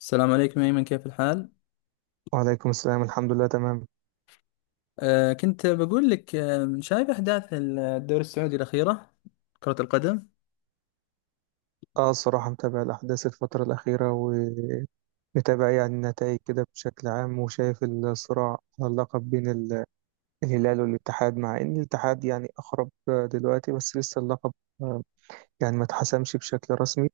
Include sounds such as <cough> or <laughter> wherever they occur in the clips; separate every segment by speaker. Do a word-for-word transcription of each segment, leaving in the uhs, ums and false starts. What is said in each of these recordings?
Speaker 1: السلام عليكم أيمن، كيف الحال؟
Speaker 2: وعليكم السلام، الحمد لله تمام.
Speaker 1: آه كنت بقول لك آه شايف أحداث الدوري السعودي الأخيرة، كرة القدم؟
Speaker 2: اه الصراحة متابع الأحداث الفترة الأخيرة، ومتابع يعني النتائج كده بشكل عام، وشايف الصراع على اللقب بين ال- الهلال والاتحاد، مع إن الاتحاد يعني أقرب آه، دلوقتي، بس لسه اللقب آه، يعني ما اتحسمش بشكل رسمي.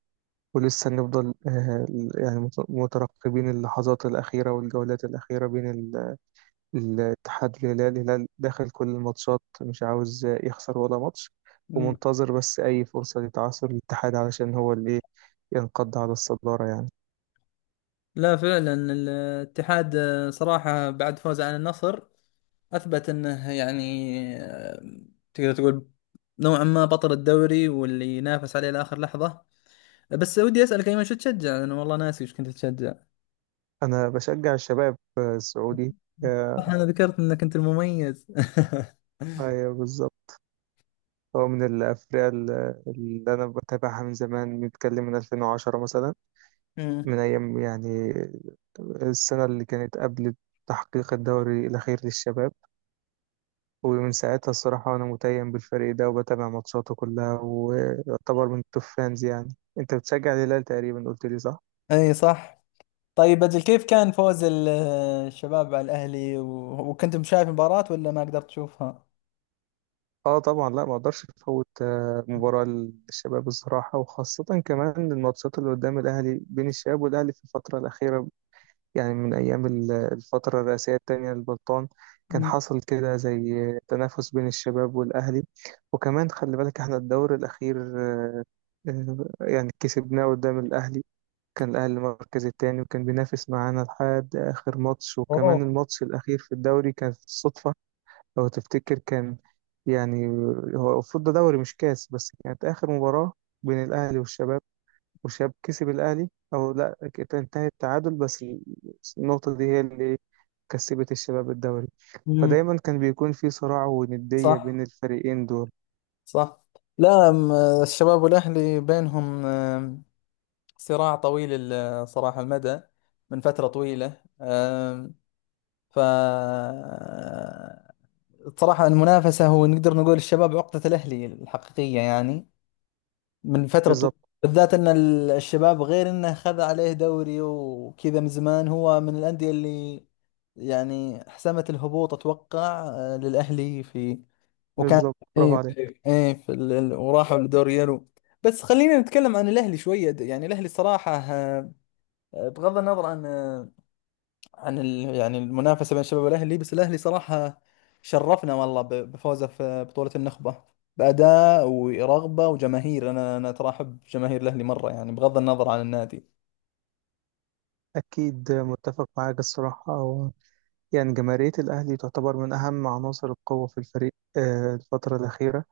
Speaker 2: ولسه نفضل آه، يعني مت- مترقبين اللحظات الأخيرة والجولات الأخيرة بين ال- الاتحاد والهلال. الهلال داخل كل الماتشات مش عاوز آه، يخسر ولا ماتش،
Speaker 1: مم.
Speaker 2: ومنتظر بس أي فرصة لتعثر الاتحاد، علشان هو اللي ينقض على الصدارة يعني.
Speaker 1: لا فعلا الاتحاد آه، صراحة بعد فوزه عن النصر أثبت أنه يعني آه، تقدر تقول نوعا ما بطل الدوري واللي ينافس عليه لآخر لحظة. بس ودي أسألك أيمن، شو تشجع؟ أنا والله ناسي وش كنت تشجع.
Speaker 2: أنا بشجع الشباب السعودي.
Speaker 1: صح،
Speaker 2: آه،
Speaker 1: أنا ذكرت أنك أنت المميز. <laughs>
Speaker 2: أيوة بالظبط. هو من الأفرقة اللي اللي أنا بتابعها من زمان، بنتكلم من ألفين وعشرة مثلا.
Speaker 1: مم.
Speaker 2: من أيام يعني السنة اللي كانت قبل تحقيق الدوري الأخير للشباب، ومن ساعتها الصراحة أنا متيم بالفريق ده وبتابع ماتشاته كلها، ويعتبر من التوب فانز. يعني أنت بتشجع الهلال تقريبا، قلت لي صح؟
Speaker 1: أي، صح. طيب أجل كيف كان فوز ال- الشباب على الأهلي و- وكنتم شايف المباراة ولا ما قدرت تشوفها؟
Speaker 2: اه طبعا. لا، ما اقدرش افوت آه، مباراة للشباب الصراحة، وخاصة كمان الماتشات اللي قدام الاهلي بين الشباب والاهلي في الفترة الاخيرة. يعني من ايام ال- الفترة الرئاسية التانية للبلطان كان
Speaker 1: مم.
Speaker 2: حصل كده زي تنافس بين الشباب والاهلي. وكمان خلي بالك، احنا الدور الاخير آه، يعني كسبناه قدام الاهلي. كان الاهلي المركز التاني وكان بينافس معانا لحد اخر ماتش،
Speaker 1: اوه.
Speaker 2: وكمان الماتش الاخير في الدوري كانت صدفة. لو تفتكر كان يعني هو المفروض ده دوري مش كاس، بس كانت آخر مباراة بين الأهلي والشباب، والشباب كسب الأهلي أو لا كانت انتهت تعادل، بس النقطة دي هي اللي كسبت الشباب الدوري.
Speaker 1: مم.
Speaker 2: فدايما كان بيكون في صراع وندية بين
Speaker 1: صح،
Speaker 2: الفريقين دول.
Speaker 1: صح. لا، م- الشباب والأهلي بينهم آم، صراع طويل ال- صراحة المدى، من فترة طويلة، آم، ف صراحة المنافسة، هو نقدر نقول الشباب عقدة الأهلي الحقيقية يعني، من فترة طويلة.
Speaker 2: بالظبط.
Speaker 1: بالذات ان ال- الشباب، غير انه خذ عليه دوري وكذا من زمان، هو من الأندية اللي يعني حسمت الهبوط اتوقع آه، للأهلي. في وكان،
Speaker 2: بالظبط برافو
Speaker 1: اي،
Speaker 2: عليك.
Speaker 1: اي، في ال... ال- وراحوا لدوري يورو. بس خلينا نتكلم عن الأهلي شوية، يعني الأهلي صراحة آه، آه، بغض النظر عن آه، عن ال... يعني المنافسة بين الشباب والأهلي. بس الأهلي صراحة شرفنا والله ب- بفوزه في بطولة النخبة، بأداء ورغبة وجماهير. أنا أنا ترى أحب جماهير الأهلي مرة، يعني بغض النظر عن النادي.
Speaker 2: أكيد متفق معاك الصراحة. أو يعني جماهيرية الأهلي تعتبر من أهم عناصر القوة في الفريق آه، الفترة الأخيرة،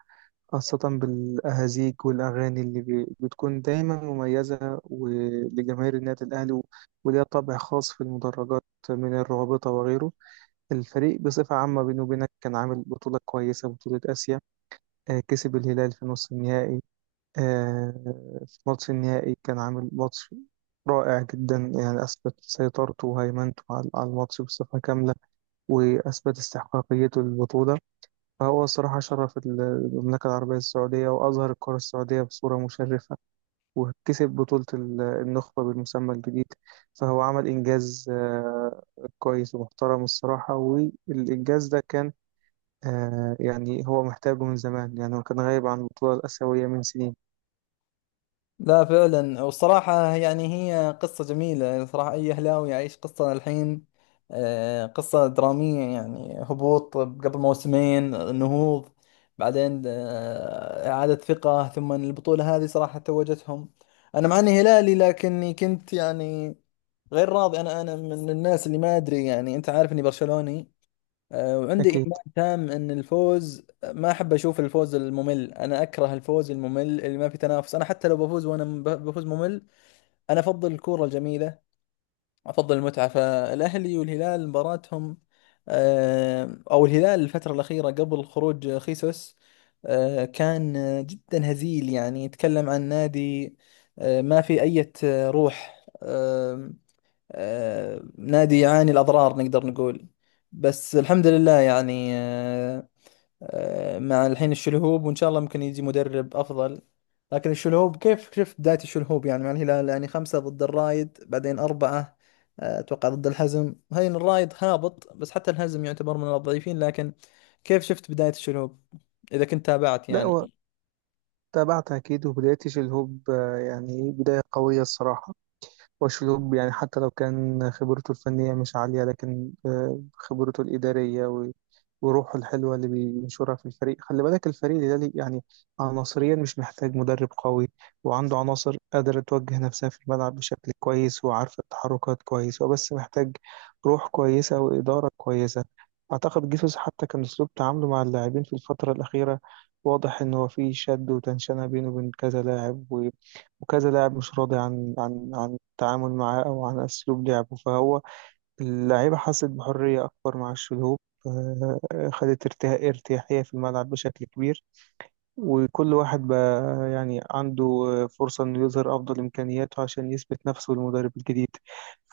Speaker 2: خاصة بالأهازيج والأغاني اللي بي- بتكون دايما مميزة، ولجماهير النادي الأهلي و- وليها طابع خاص في المدرجات، من الرابطة وغيره. الفريق بصفة عامة بينه وبينك كان عامل بطولة كويسة، بطولة آسيا، آه، كسب الهلال في نص النهائي. آه، في ماتش النهائي كان عامل ماتش رائع جدا، يعني أثبت سيطرته وهيمنته على على الماتش بصفة كاملة، وأثبت استحقاقيته للبطولة. فهو الصراحة شرف ال- المملكة العربية السعودية، وأظهر الكرة السعودية بصورة مشرفة، وكسب بطولة ال- النخبة بالمسمى الجديد. فهو عمل إنجاز آه، كويس ومحترم الصراحة، والإنجاز ده كان آه، يعني هو محتاجه من زمان، يعني هو كان غايب عن البطولة الآسيوية من سنين.
Speaker 1: لا فعلا، والصراحة يعني هي قصة جميلة صراحة، أي أهلاوي يعيش قصة الحين، آه، قصة درامية، يعني هبوط قبل موسمين، نهوض بعدين، آه، إعادة ثقة، ثم البطولة هذه صراحة توجتهم. أنا مع إني هلالي، لكني كنت يعني غير راضي. أنا أنا من الناس اللي ما أدري، يعني أنت عارف إني برشلوني، آه، وعندي
Speaker 2: أكيد.
Speaker 1: إيمان تام إن الفوز، ما أحب أشوف الفوز الممل، أنا أكره الفوز الممل اللي ما في تنافس. أنا حتى لو بفوز، وأنا م- بفوز ممل. أنا أفضل الكورة الجميلة، أفضل المتعة. فالأهلي والهلال مباراتهم، آه، أو الهلال الفترة الأخيرة قبل خروج خيسوس، آه، كان آه، جدا هزيل، يعني يتكلم عن نادي آه، ما في أي روح، آه، نادي يعاني الأضرار، نقدر نقول. بس الحمد لله يعني، آه، آه، مع الحين الشلهوب، وإن شاء الله ممكن يجي مدرب أفضل. لكن الشلهوب، كيف شفت بداية الشلهوب يعني مع الهلال؟ يعني خمسة ضد الرايد، بعدين أربعة آه، أتوقع ضد الحزم. هاي الرايد هابط، بس حتى الحزم يعتبر من الضعيفين. لكن كيف شفت بداية الشلهوب، إذا كنت تابعت
Speaker 2: لا،
Speaker 1: يعني؟
Speaker 2: هو تابعت أكيد. وبداية شيل هوب آه، يعني إيه، بداية قوية الصراحة. وأشلوب يعني حتى لو كان خبرته الفنية مش عالية، لكن آه، خبرته الإدارية و- وروحه الحلوة اللي بينشرها في الفريق. خلي بالك الفريق ده ليه- يعني عناصريا مش محتاج مدرب قوي، وعنده عناصر قادرة توجه نفسها في الملعب بشكل كويس وعارفة التحركات كويس، وبس محتاج روح كويسة وإدارة كويسة. أعتقد جيسوس حتى كان أسلوب تعامله مع اللاعبين في الفترة الأخيرة واضح إن هو في شد وتنشنة بينه وبين كذا لاعب، و- وكذا لاعب مش راضي عن عن عن التعامل معاه أو عن أسلوب لعبه. فهو اللعيبة حست بحرية أكبر مع الشلهوب، آه، خدت ارتها- ارتياحية في الملعب بشكل كبير. وكل واحد بقى يعني عنده آه، فرصة إنه يظهر أفضل إمكانياته عشان يثبت نفسه للمدرب الجديد.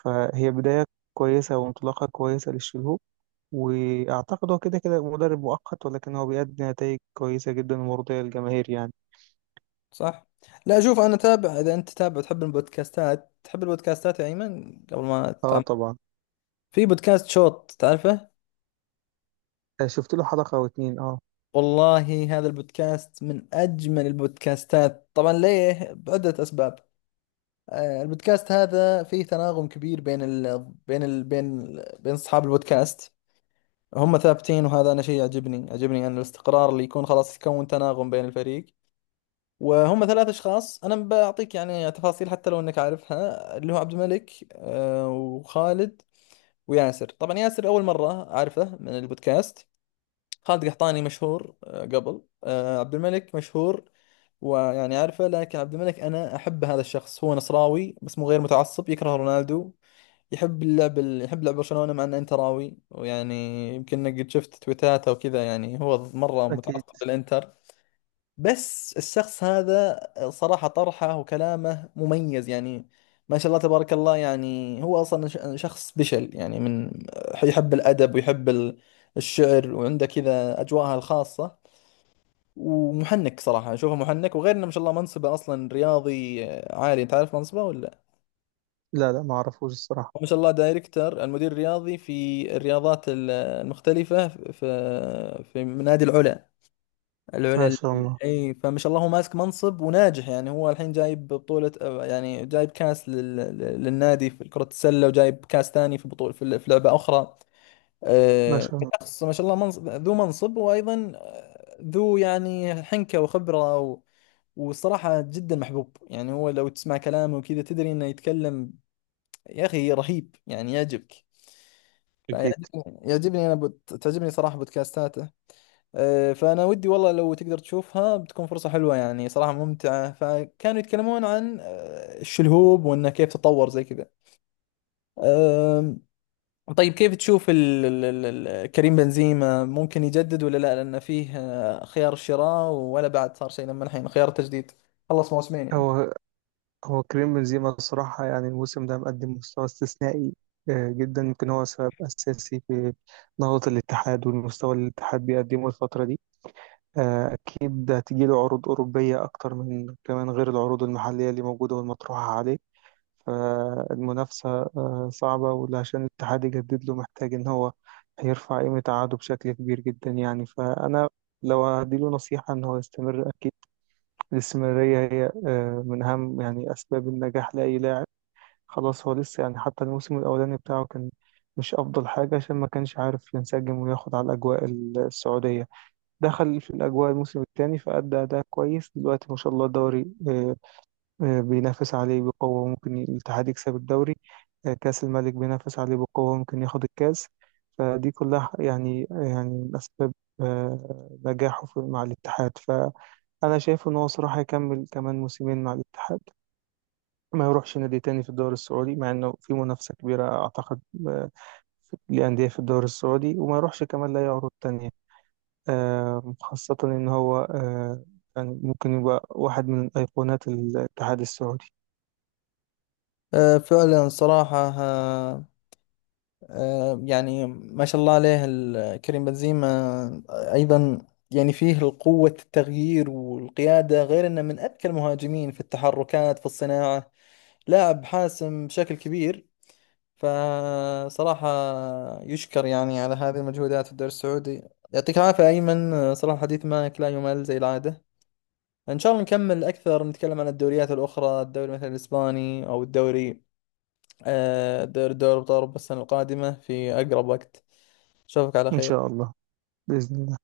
Speaker 2: فهي بداية كويسة وانطلاقة كويسة للشلهوب. وأعتقد هو كده كده مدرب مؤقت، ولكن هو بيأدي نتائج كويسة جدا ومرضية للجماهير يعني.
Speaker 1: صح. لا، شوف انا تابع. اذا انت تابع، تحب البودكاستات، تحب البودكاستات يا ايمن، قبل ما
Speaker 2: اه
Speaker 1: تعم،
Speaker 2: طبعا.
Speaker 1: في بودكاست شوت، تعرفه؟
Speaker 2: آه، شفت له حلقة أو اتنين اه.
Speaker 1: والله هذا البودكاست من اجمل البودكاستات، طبعا ليه بعدة اسباب. آه، البودكاست هذا فيه تناغم كبير بين ال... بين ال... بين ال... بين اصحاب البودكاست. هم ثابتين، وهذا انا شيء يعجبني يعجبني، ان الاستقرار اللي يكون خلاص، يكون تناغم بين الفريق. وهم ثلاث اشخاص، انا بعطيك يعني تفاصيل حتى لو انك عارفها. اللي هو عبد الملك آه، وخالد وياسر. طبعا ياسر اول مره اعرفه من البودكاست. خالد قحطاني مشهور آه، قبل، آه، عبد الملك مشهور ويعني عارفه. لكن عبد الملك، انا احب هذا الشخص. هو نصراوي بس مو غير متعصب، يكره رونالدو. يحب اللعب، يحب لعب برشلونه، مع انه انتراوي. ويعني يمكن إنك قد شفت تويتاته وكذا، يعني هو مره
Speaker 2: أكيد.
Speaker 1: متعصب للانتر. بس الشخص هذا، صراحة طرحه وكلامه مميز يعني، ما شاء الله تبارك الله. يعني هو أصلا ش- شخص بشل يعني، من يحب الأدب ويحب ال- الشعر، وعنده كذا أجواءها الخاصة. ومحنك، صراحة أشوفه محنك. وغير إنه ما شاء الله منصبه أصلا رياضي عالي. تعرف منصبه ولا؟
Speaker 2: لا لا معرفوش الصراحة.
Speaker 1: هو ما شاء الله دايركتر، المدير الرياضي في الرياضات ال- المختلفة في في في نادي العلا،
Speaker 2: ما
Speaker 1: العلا.
Speaker 2: شاء الله.
Speaker 1: اي، فما شاء الله هو ماسك منصب وناجح. يعني هو الحين جايب بطولة، يعني جايب كاس لل... للنادي في كرة السلة، وجايب كاس ثاني في بطولة في في لعبة أخرى.
Speaker 2: ما
Speaker 1: آه،
Speaker 2: شاء الله.
Speaker 1: شخص ما شاء الله منصب، ذو منصب، وأيضا آه، ذو يعني حنكة وخبرة و... والصراحة جدا محبوب. يعني هو لو تسمع كلامه وكذا، تدري انه يتكلم. يا اخي، رهيب يعني، يعجبك.
Speaker 2: أكيد.
Speaker 1: فيعجبني يعجبني، انا بوت... تعجبني صراحة بودكاستاته. آه، فأنا ودي والله لو تقدر تشوفها، بتكون فرصة حلوة يعني، صراحة ممتعة. فكانوا يتكلمون عن آه، الشلهوب، وإنه كيف تطور زي كذا. آم، طيب كيف تشوف ال- ال- ال- ال- كريم بنزيما، ممكن يجدد ولا لا؟ لأنه فيه آه، خيار الشراء، ولا بعد صار شيء لما الحين خيار التجديد، خلص موسمين يعني.
Speaker 2: هو هو كريم بنزيما الصراحة، يعني الموسم ده مقدم مستوى استثنائي آه، جدا. يمكن هو سبب أساسي في نهضة الاتحاد والمستوى اللي الاتحاد بيقدمه الفترة دي. آه، أكيد هتجيله عروض أوروبية أكتر، من كمان غير العروض المحلية اللي موجودة والمطروحة عليه. فالمنافسة آه، صعبة، وعشان الاتحاد يجدد له محتاج إن هو هيرفع قيمة عقده بشكل كبير جدا يعني. فأنا لو هديله نصيحة إن هو يستمر، أكيد الاستمرارية هي آه، من أهم يعني أسباب النجاح لأي لاعب. خلاص هو لسه يعني، حتى الموسم الأولاني بتاعه كان مش أفضل حاجة، عشان ما كانش عارف ينسجم وياخد على الأجواء السعودية. دخل في الأجواء الموسم الثاني فأدى أداء كويس. دلوقتي ما شاء الله الدوري آه، آه، بينافس عليه بقوة، ممكن الاتحاد يكسب الدوري. آه، كأس الملك بينافس عليه بقوة، ممكن ياخد الكأس. فدي كلها يعني آه، يعني من أسباب آه، نجاحه في- مع الاتحاد. ف انا شايف ان هو صراحه يكمل كمان موسمين مع الاتحاد، ما يروحش نادي تاني في الدوري السعودي، مع انه في منافسه كبيره اعتقد آه، لانديه في الدوري السعودي. وما يروحش كمان لاي عروض تانية آه، خاصه ان هو آه، يعني ممكن يبقى واحد من ايقونات الاتحاد السعودي.
Speaker 1: آه، فعلا صراحة، آه، آه، يعني ما شاء الله عليه ال- كريم بنزيما آه، أيضا، يعني فيه القوة، التغيير والقيادة، غير أنه من أذكى المهاجمين في التحركات في الصناعة. لاعب حاسم بشكل كبير. فصراحة يشكر يعني على هذه المجهودات في الدوري السعودي. يعطيك العافية أيمن، آه، صراحة الحديث معك لا يمل زي العادة. إن شاء الله نكمل أكثر، نتكلم عن الدوريات الأخرى، الدوري مثلا الإسباني، أو الدوري آه، دوري دوري أبطال أوروبا، السنة القادمة في أقرب وقت. اشوفك على
Speaker 2: ان شاء
Speaker 1: خير.
Speaker 2: الله. باذن الله.